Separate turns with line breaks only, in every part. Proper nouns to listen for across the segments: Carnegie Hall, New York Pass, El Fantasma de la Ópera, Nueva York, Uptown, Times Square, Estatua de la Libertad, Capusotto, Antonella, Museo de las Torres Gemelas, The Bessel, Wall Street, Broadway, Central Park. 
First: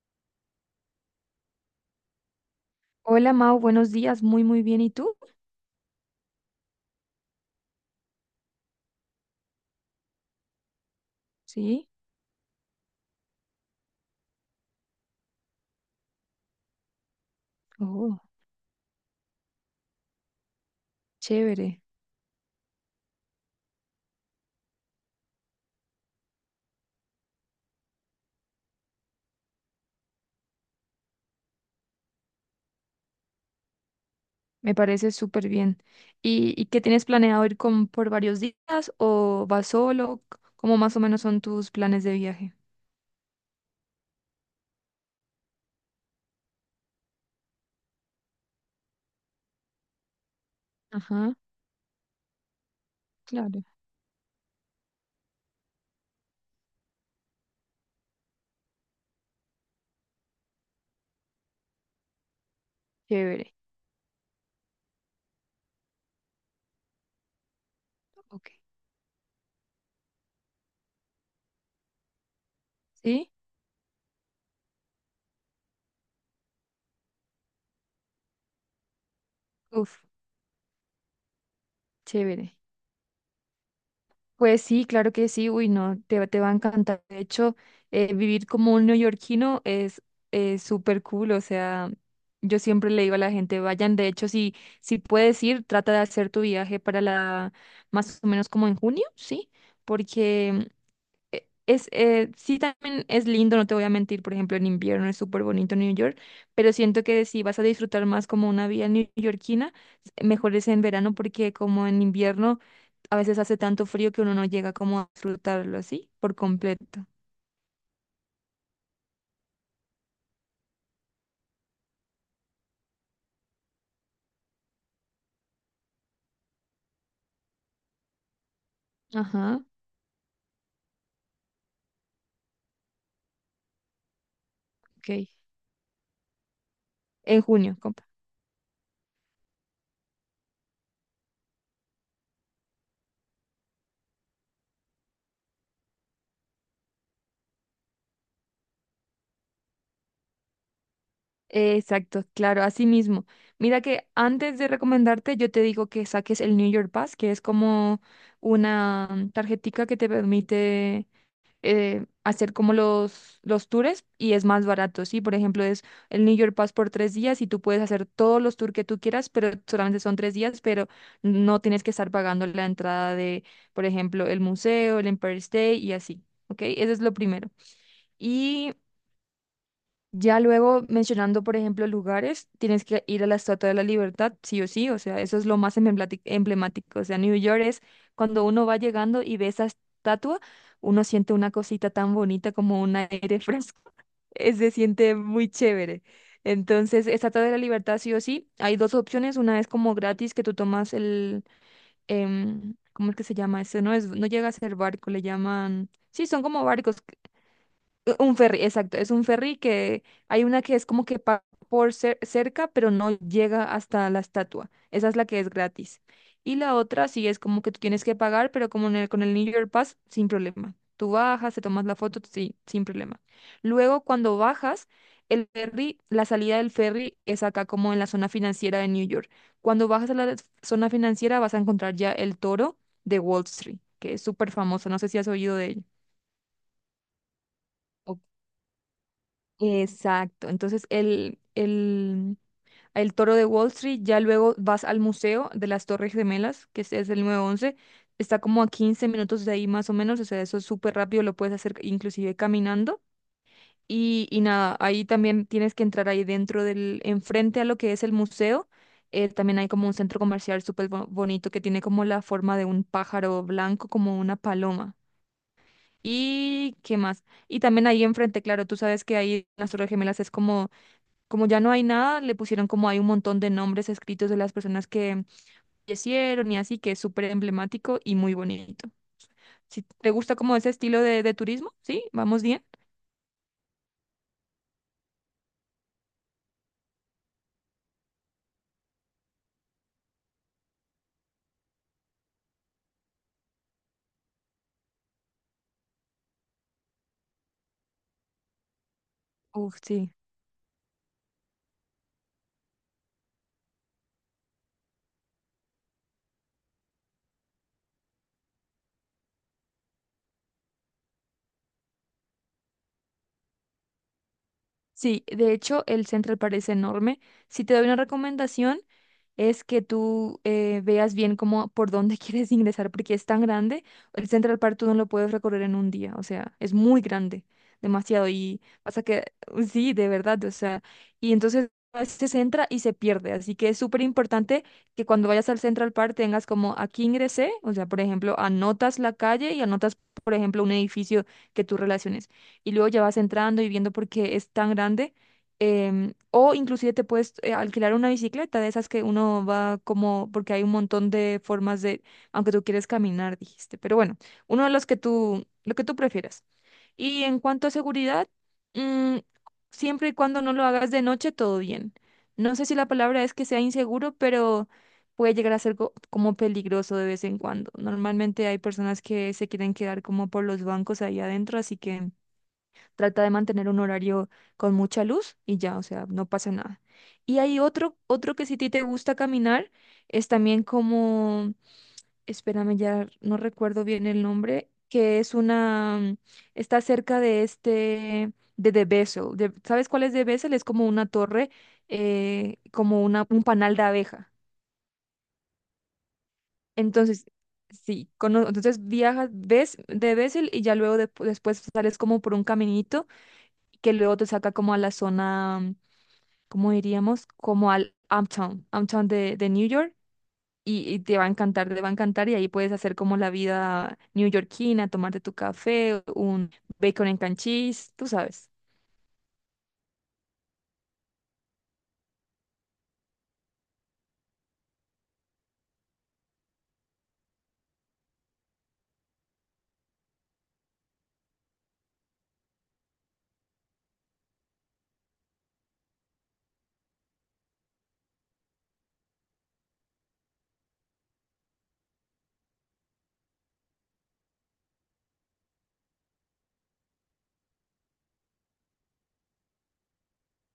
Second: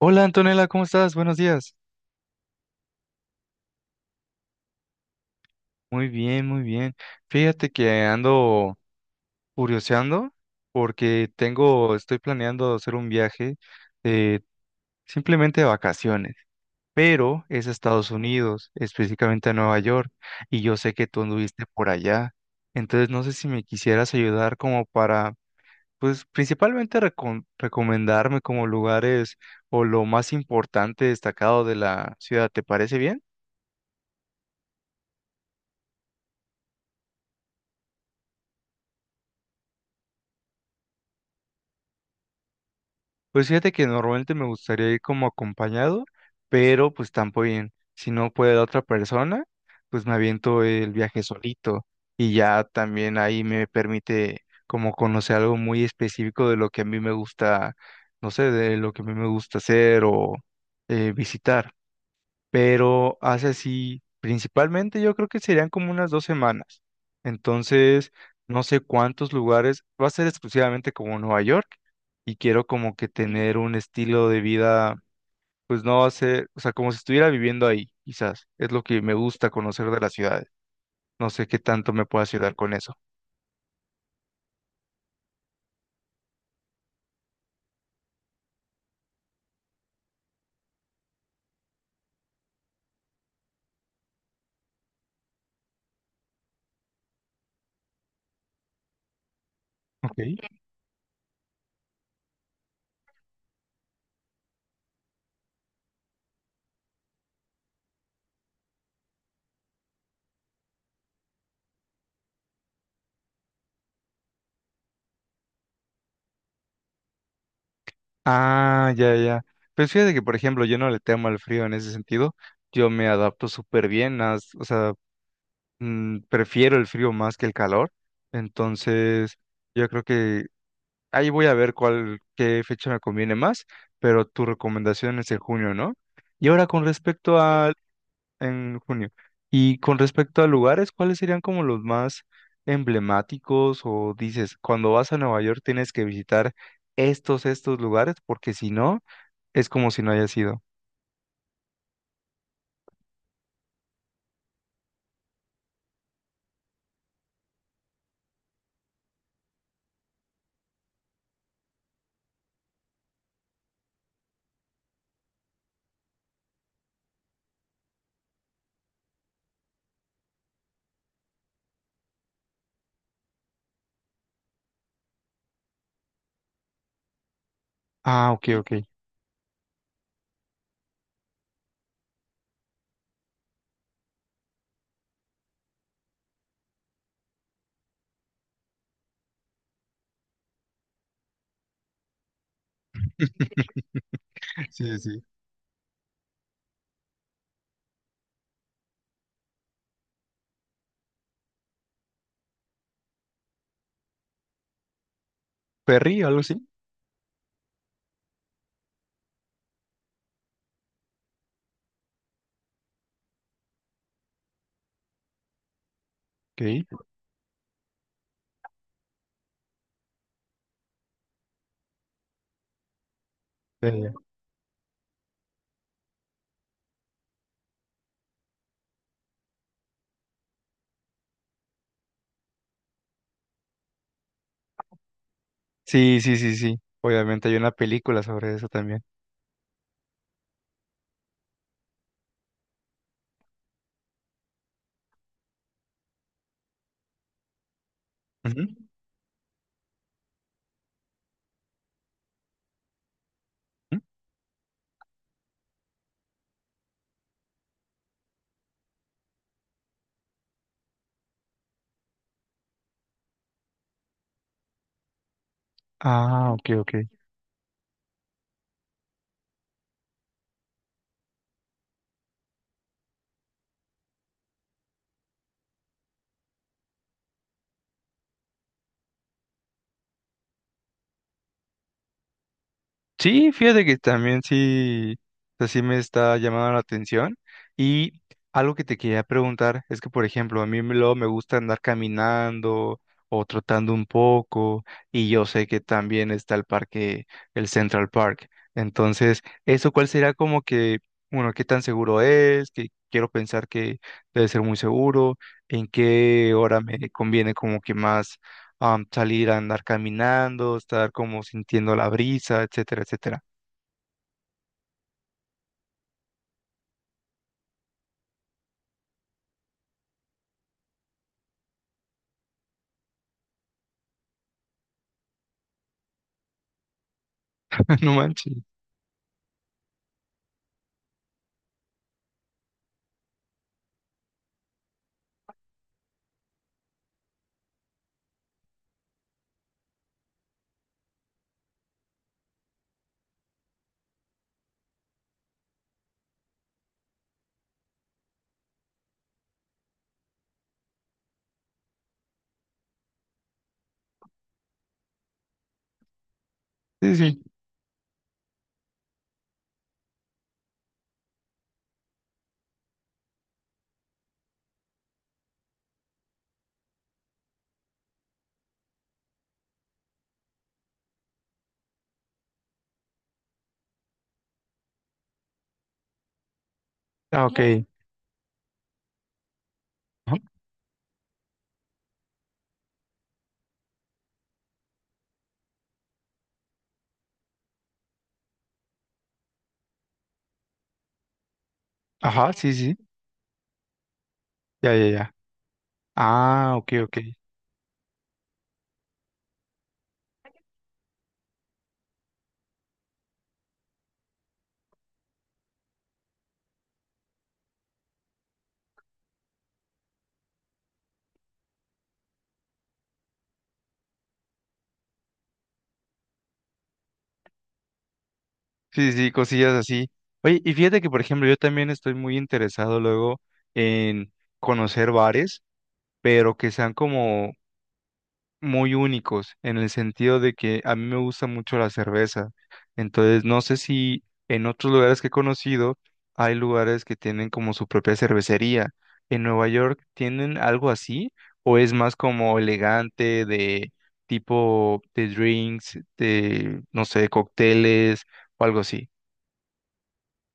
Hola Antonella, ¿cómo estás? Buenos días.
Hola Mau, buenos días, muy muy bien. ¿Y tú?
Muy bien, muy bien. Fíjate que ando curioseando porque
Sí,
estoy planeando hacer un viaje de simplemente de vacaciones, pero es a Estados
oh,
Unidos, específicamente a Nueva York, y yo sé que tú anduviste
chévere,
por allá. Entonces no sé si me quisieras ayudar como para, pues principalmente recomendarme como lugares o lo más importante destacado de la ciudad. ¿Te parece bien?
me parece súper bien. ¿Y qué tienes planeado ir con, por varios días o vas solo? ¿Cómo más o menos son tus planes de viaje?
Pues fíjate que normalmente me gustaría ir como acompañado, pero pues tampoco bien. Si no puede la otra persona, pues me aviento el viaje
Ajá,
solito y ya también ahí
claro,
me permite como conocer algo muy específico de lo que a mí me gusta, no sé, de lo que a mí me gusta hacer o visitar pero hace
chévere.
así, principalmente yo creo que serían como unas 2 semanas. Entonces,
Ok.
no sé cuántos lugares, va a ser exclusivamente como Nueva York y quiero como que
¿Sí?
tener un estilo de vida, pues no va a ser, o sea, como si estuviera viviendo ahí, quizás. Es lo que me gusta conocer de
Uf,
las ciudades. No sé qué tanto me pueda ayudar
chévere.
con eso.
Pues sí, claro que sí, uy, no, te, te va a encantar. De hecho, vivir como un neoyorquino es súper cool, o sea, yo siempre le digo a la gente, vayan, de hecho, si puedes ir, trata de hacer tu viaje para más o menos como en junio, ¿sí?
Ok.
Porque sí también es lindo, no te voy a mentir, por ejemplo, en invierno es súper bonito New York, pero siento que si vas a disfrutar más como una vida neoyorquina, mejor es en verano porque como en invierno a veces hace tanto frío que uno no llega como a disfrutarlo así por completo.
Ah, ya, ya. Pues fíjate que, por ejemplo, yo no le temo al frío en ese sentido. Yo me adapto súper bien, o sea, prefiero el frío más que el calor, entonces
Ajá,
yo creo que ahí voy a ver cuál, qué fecha me conviene más, pero tu
ok.
recomendación es en junio, ¿no? Y ahora con respecto
En
a,
junio, compa.
en junio, y con respecto a lugares, ¿cuáles serían como los más emblemáticos o dices, cuando vas a Nueva York tienes que visitar estos lugares, porque si no, es como si no hayas ido.
Exacto, claro, así mismo. Mira que antes de recomendarte, yo te digo que saques el New York Pass, que es como una tarjetica que te permite hacer como los tours y es más barato, ¿sí? Por ejemplo, es el New York Pass por 3 días y tú puedes hacer todos los tours que tú quieras, pero solamente son 3 días, pero no tienes que estar pagando la entrada de, por ejemplo, el museo, el Empire State y así, ¿ok? Eso es lo primero.
Ah, ok, ok.
Y ya luego mencionando, por ejemplo, lugares, tienes que ir a la Estatua de la Libertad, sí o sí, o sea, eso es lo más emblemático. O sea, New York es cuando uno va llegando y ve esa estatua, uno siente una cosita tan bonita como un aire fresco, se
Sí,
siente
sí.
muy chévere. Entonces, Estatua de la Libertad, sí o sí, hay dos opciones, una es como gratis que tú tomas. ¿Cómo es que se llama eso? No llega a ser barco, le llaman,
Perry,
sí,
algo
son como
así.
barcos. Un ferry, exacto, es un ferry que hay una que es como que pasa por cerca, pero no llega hasta la estatua. Esa es la que es gratis. Y la
Ok.
otra sí es como que tú tienes que pagar, pero como con el New York Pass, sin problema. Tú bajas, te tomas la foto, sí, sin problema. Luego,
Eh,
cuando bajas, el ferry, la salida del ferry es acá como en la zona financiera de New York. Cuando bajas a la zona financiera vas a encontrar ya el toro de Wall Street, que es súper famoso. No sé si has oído de ello.
Sí, sí, sí, sí. Obviamente hay una película sobre eso también.
Exacto. Entonces, el toro de Wall Street, ya luego vas al Museo de las Torres Gemelas, que este es el 9/11. Está como
Ujú.
a 15 minutos de ahí más o menos, o sea, eso es súper rápido, lo puedes hacer inclusive caminando.
Ujú.
Y nada, ahí también tienes que entrar ahí dentro enfrente a lo que es el museo. También hay como un centro comercial súper bonito que tiene como la forma de un pájaro blanco, como una paloma.
Ah, ok,
¿Y qué
ok.
más? Y también ahí enfrente, claro, tú sabes que ahí en las Torres Gemelas es como ya no hay nada, le pusieron como hay un montón de nombres escritos de las personas que fallecieron y así, que es súper emblemático y muy bonito. Si te gusta como ese estilo de turismo, ¿sí? ¿Vamos bien?
Sí, fíjate que también sí, o sea, sí me está llamando la atención. Y algo que te quería preguntar es que, por ejemplo, a mí luego me gusta andar caminando o trotando un poco, y yo sé que también está el parque, el Central Park. Entonces,
Uf,
¿eso cuál
sí.
será como que, bueno, qué tan seguro es? Que quiero pensar que debe ser muy seguro, en qué hora me conviene como que más salir a andar caminando, estar como sintiendo la brisa, etcétera, etcétera.
Sí, de hecho el Central parece enorme. Si te doy una recomendación, es que tú veas bien cómo, por dónde quieres ingresar, porque es tan grande. El Central Park tú no lo puedes recorrer en un día, o sea, es muy grande,
No
demasiado.
manches.
Y pasa que, sí, de verdad, o sea, y entonces a veces se entra y se pierde. Así que es súper importante que cuando vayas al Central Park tengas como aquí ingresé, o sea, por ejemplo, anotas la calle y anotas, por ejemplo, un edificio que tú relaciones. Y luego ya vas entrando y viendo porque es tan grande o inclusive te puedes alquilar una bicicleta de esas que uno va como, porque hay un montón de formas de, aunque tú quieres caminar, dijiste, pero bueno, uno de los que tú, lo que tú prefieras.
Sí,
Y en
sí.
cuanto a seguridad, mm, siempre y cuando no lo hagas de noche, todo bien. No sé si la palabra es que sea inseguro, pero puede llegar a ser como peligroso de vez en cuando. Normalmente hay personas que se quieren quedar como por los bancos ahí adentro, así que trata de mantener un horario con mucha luz y ya, o sea, no pasa nada. Y
Ah, ok.
hay
Claro.
otro que si a ti te gusta caminar, es también como, espérame, ya no recuerdo bien el nombre, que es una, está cerca de este, de The Bessel. ¿Sabes cuál es The Bessel? Es como una torre,
Ajá, ajá, sí, sí.
como un panal de abeja.
Ya, ya, ya. Ah, ok, ok.
Entonces, sí, entonces viajas, ves de Bessel y ya luego después sales como por un caminito que luego te saca como a la zona como diríamos, como al Uptown de New York, y te va a encantar, te va a encantar, y ahí puedes hacer como la vida neoyorquina, tomarte tu café, un bacon en and cream cheese, tú sabes.
Sí, sí, cosillas así. Oye, y fíjate que, por ejemplo, yo también estoy muy interesado luego en conocer bares, pero que sean como muy únicos en el sentido de que a mí me gusta mucho la cerveza. Entonces, no sé si en otros lugares que he conocido hay lugares que tienen como su propia cervecería. ¿En Nueva York tienen algo así? ¿O es más como elegante de tipo de drinks, de, no sé, cócteles o algo así?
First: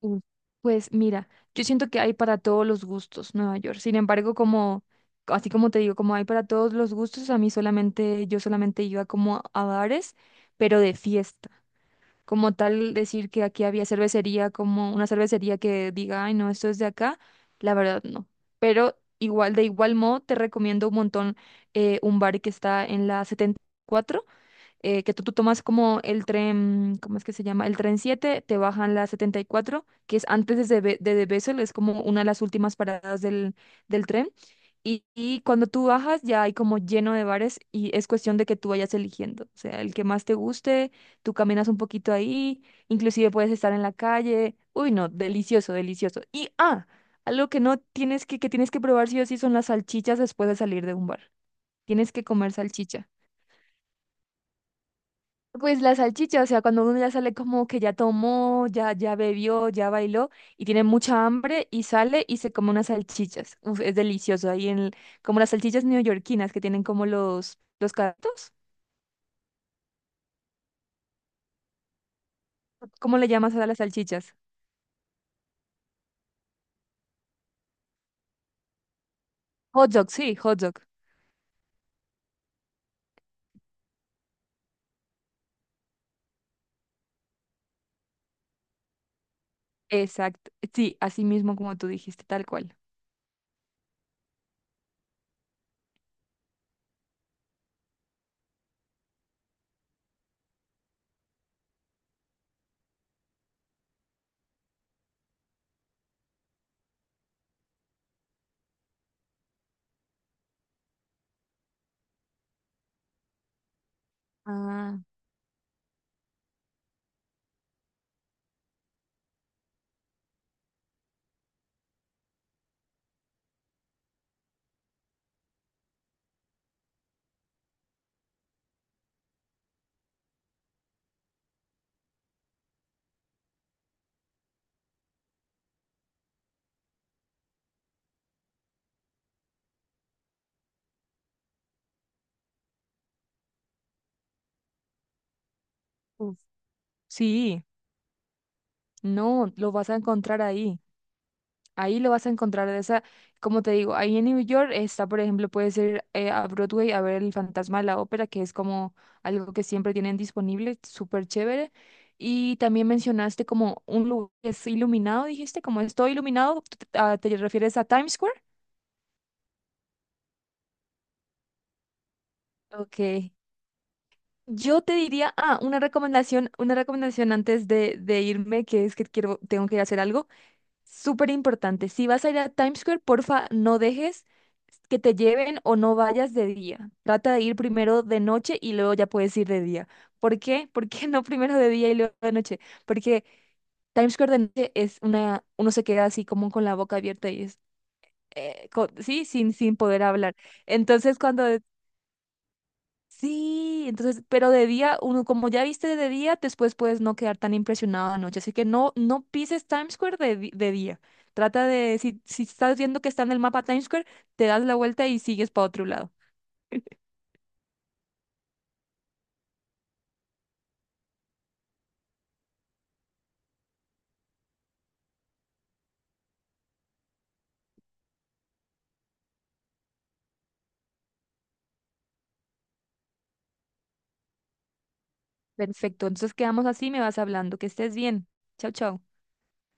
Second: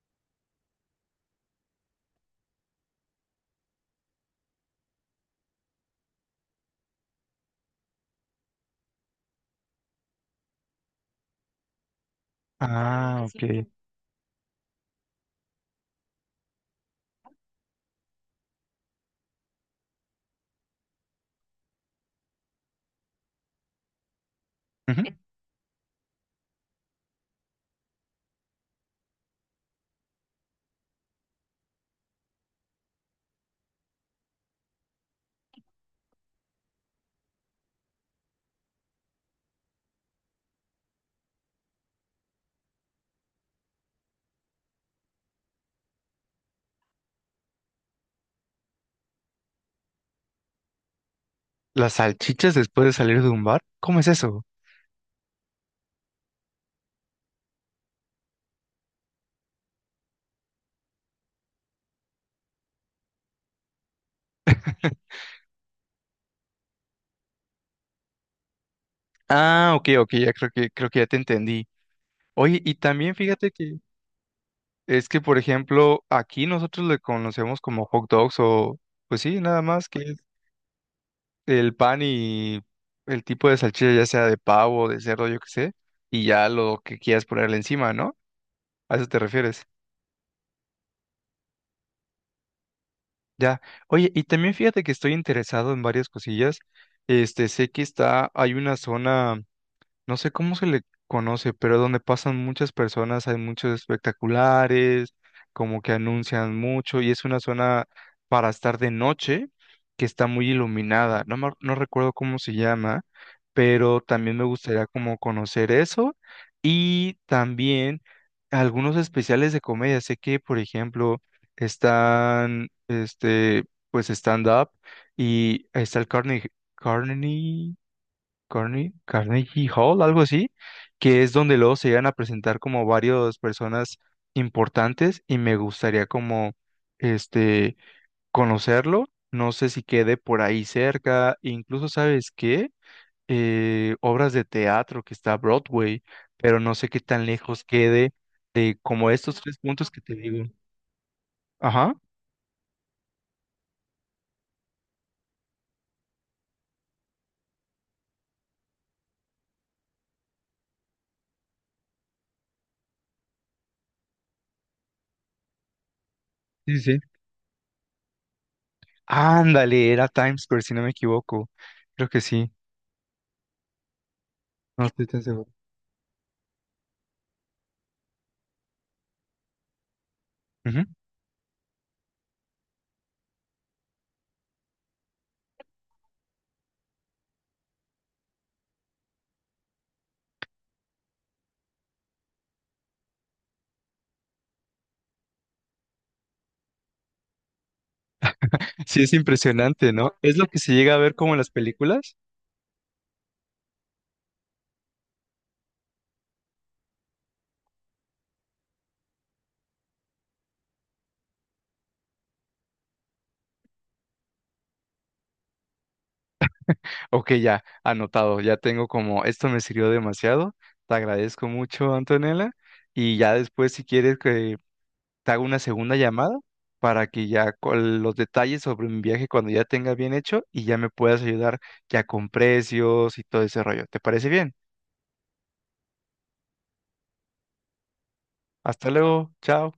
Mm. Pues mira, yo siento que hay para todos los gustos Nueva York. Sin embargo, como, así como te digo, como hay para todos los gustos, yo solamente iba como a bares, pero de fiesta. Como tal
Ah,
decir que
ok.
aquí había cervecería, como una cervecería que diga, ay, no, esto es de acá, la verdad no. Pero igual, de igual modo, te recomiendo un montón un bar que está en la 74
Ujú.
que tú tomas como el tren, ¿cómo es que se llama? El tren 7 te bajan la 74, que es antes de Bessel, es como una de las últimas paradas del tren. Y cuando tú bajas ya hay como lleno de bares y es cuestión de que tú vayas eligiendo, o sea, el que más te guste, tú caminas un poquito ahí, inclusive puedes estar en la calle. Uy, no, delicioso, delicioso. Y algo que no tienes que tienes que probar sí o sí son las salchichas después de salir de un bar.
¿Las
Tienes que comer
salchichas después de
salchicha.
salir de un bar? ¿Cómo es eso?
Pues la salchicha, o sea, cuando uno ya sale como que ya tomó, ya bebió, ya bailó y tiene mucha hambre y sale y se come unas salchichas. Uf, es delicioso. Ahí como las salchichas neoyorquinas que tienen como los carritos.
Ah, ok, ok, ya creo que ya te entendí. Oye, y también
¿Cómo le
fíjate
llamas a
que
las salchichas?
es que, por ejemplo, aquí nosotros le conocemos como hot dogs o, pues sí, nada más
Hot
que
dog,
es
sí, hot dog.
el pan y el tipo de salchicha, ya sea de pavo, de cerdo, yo qué sé, y ya lo que quieras ponerle encima, ¿no? A eso te refieres.
Exacto. Sí, así mismo como tú dijiste, tal cual.
Ya. Oye, y también fíjate que estoy interesado en varias cosillas. Este, sé que está, hay una zona. No sé cómo se le conoce, pero donde pasan muchas personas, hay muchos espectaculares, como que anuncian mucho, y es una zona para estar de noche que está muy iluminada. No, no recuerdo cómo se llama, pero también me gustaría
Ah,
como conocer eso y también algunos especiales de comedia. Sé que, por ejemplo, están, este, pues stand-up y está el Carnegie, Carnegie Hall, algo así, que es donde luego se llegan a presentar como varias personas importantes y me gustaría como este conocerlo. No sé si quede por ahí cerca, incluso sabes qué, obras de teatro que está Broadway,
uf.
pero no sé qué tan
Sí,
lejos quede de como estos
no,
tres
lo
puntos
vas a
que te
encontrar
digo.
ahí.
Ajá,
Ahí lo vas a encontrar de esa, como te digo, ahí en New York está, por ejemplo, puedes ir a Broadway a ver El Fantasma de la Ópera, que es como algo que siempre tienen disponible, súper chévere. Y también mencionaste como un lugar que es iluminado, dijiste, como es todo iluminado,
sí, sí. Sí.
¿te refieres a Times Square?
Ándale, era Times Square, si no me equivoco. Creo que sí,
Ok. Yo
no
te
estoy tan
diría,
seguro.
una recomendación antes de irme, que es que tengo que ir a hacer algo. Súper importante. Si vas a ir a Times Square, porfa, no dejes que te lleven o no vayas de día. Trata de ir primero de noche y luego ya puedes ir de día. ¿Por qué? ¿Por qué no primero de día y luego de noche? Porque Times Square de noche es uno se queda así como con la boca abierta y
Sí, es
sí, sin
impresionante,
poder
¿no?
hablar.
¿Es lo que se llega a ver
Entonces,
como en
cuando
las películas?
Sí, entonces, pero de día, uno, como ya viste de día, después puedes no quedar tan impresionado de noche. Así que no, no pises Times Square de día. Trata de, si, si estás viendo que está en el mapa Times Square, te das la vuelta y sigues para otro lado.
Ok, ya, anotado, ya tengo como, esto me sirvió demasiado, te agradezco mucho, Antonella, y ya después si quieres que te haga una segunda llamada para que ya con los detalles sobre mi viaje cuando ya tenga bien hecho y ya me puedas ayudar ya con precios y todo ese rollo. ¿Te parece bien?
Perfecto, entonces quedamos así, me vas hablando. Que estés bien. Chao,
Hasta
chao.
luego, chao.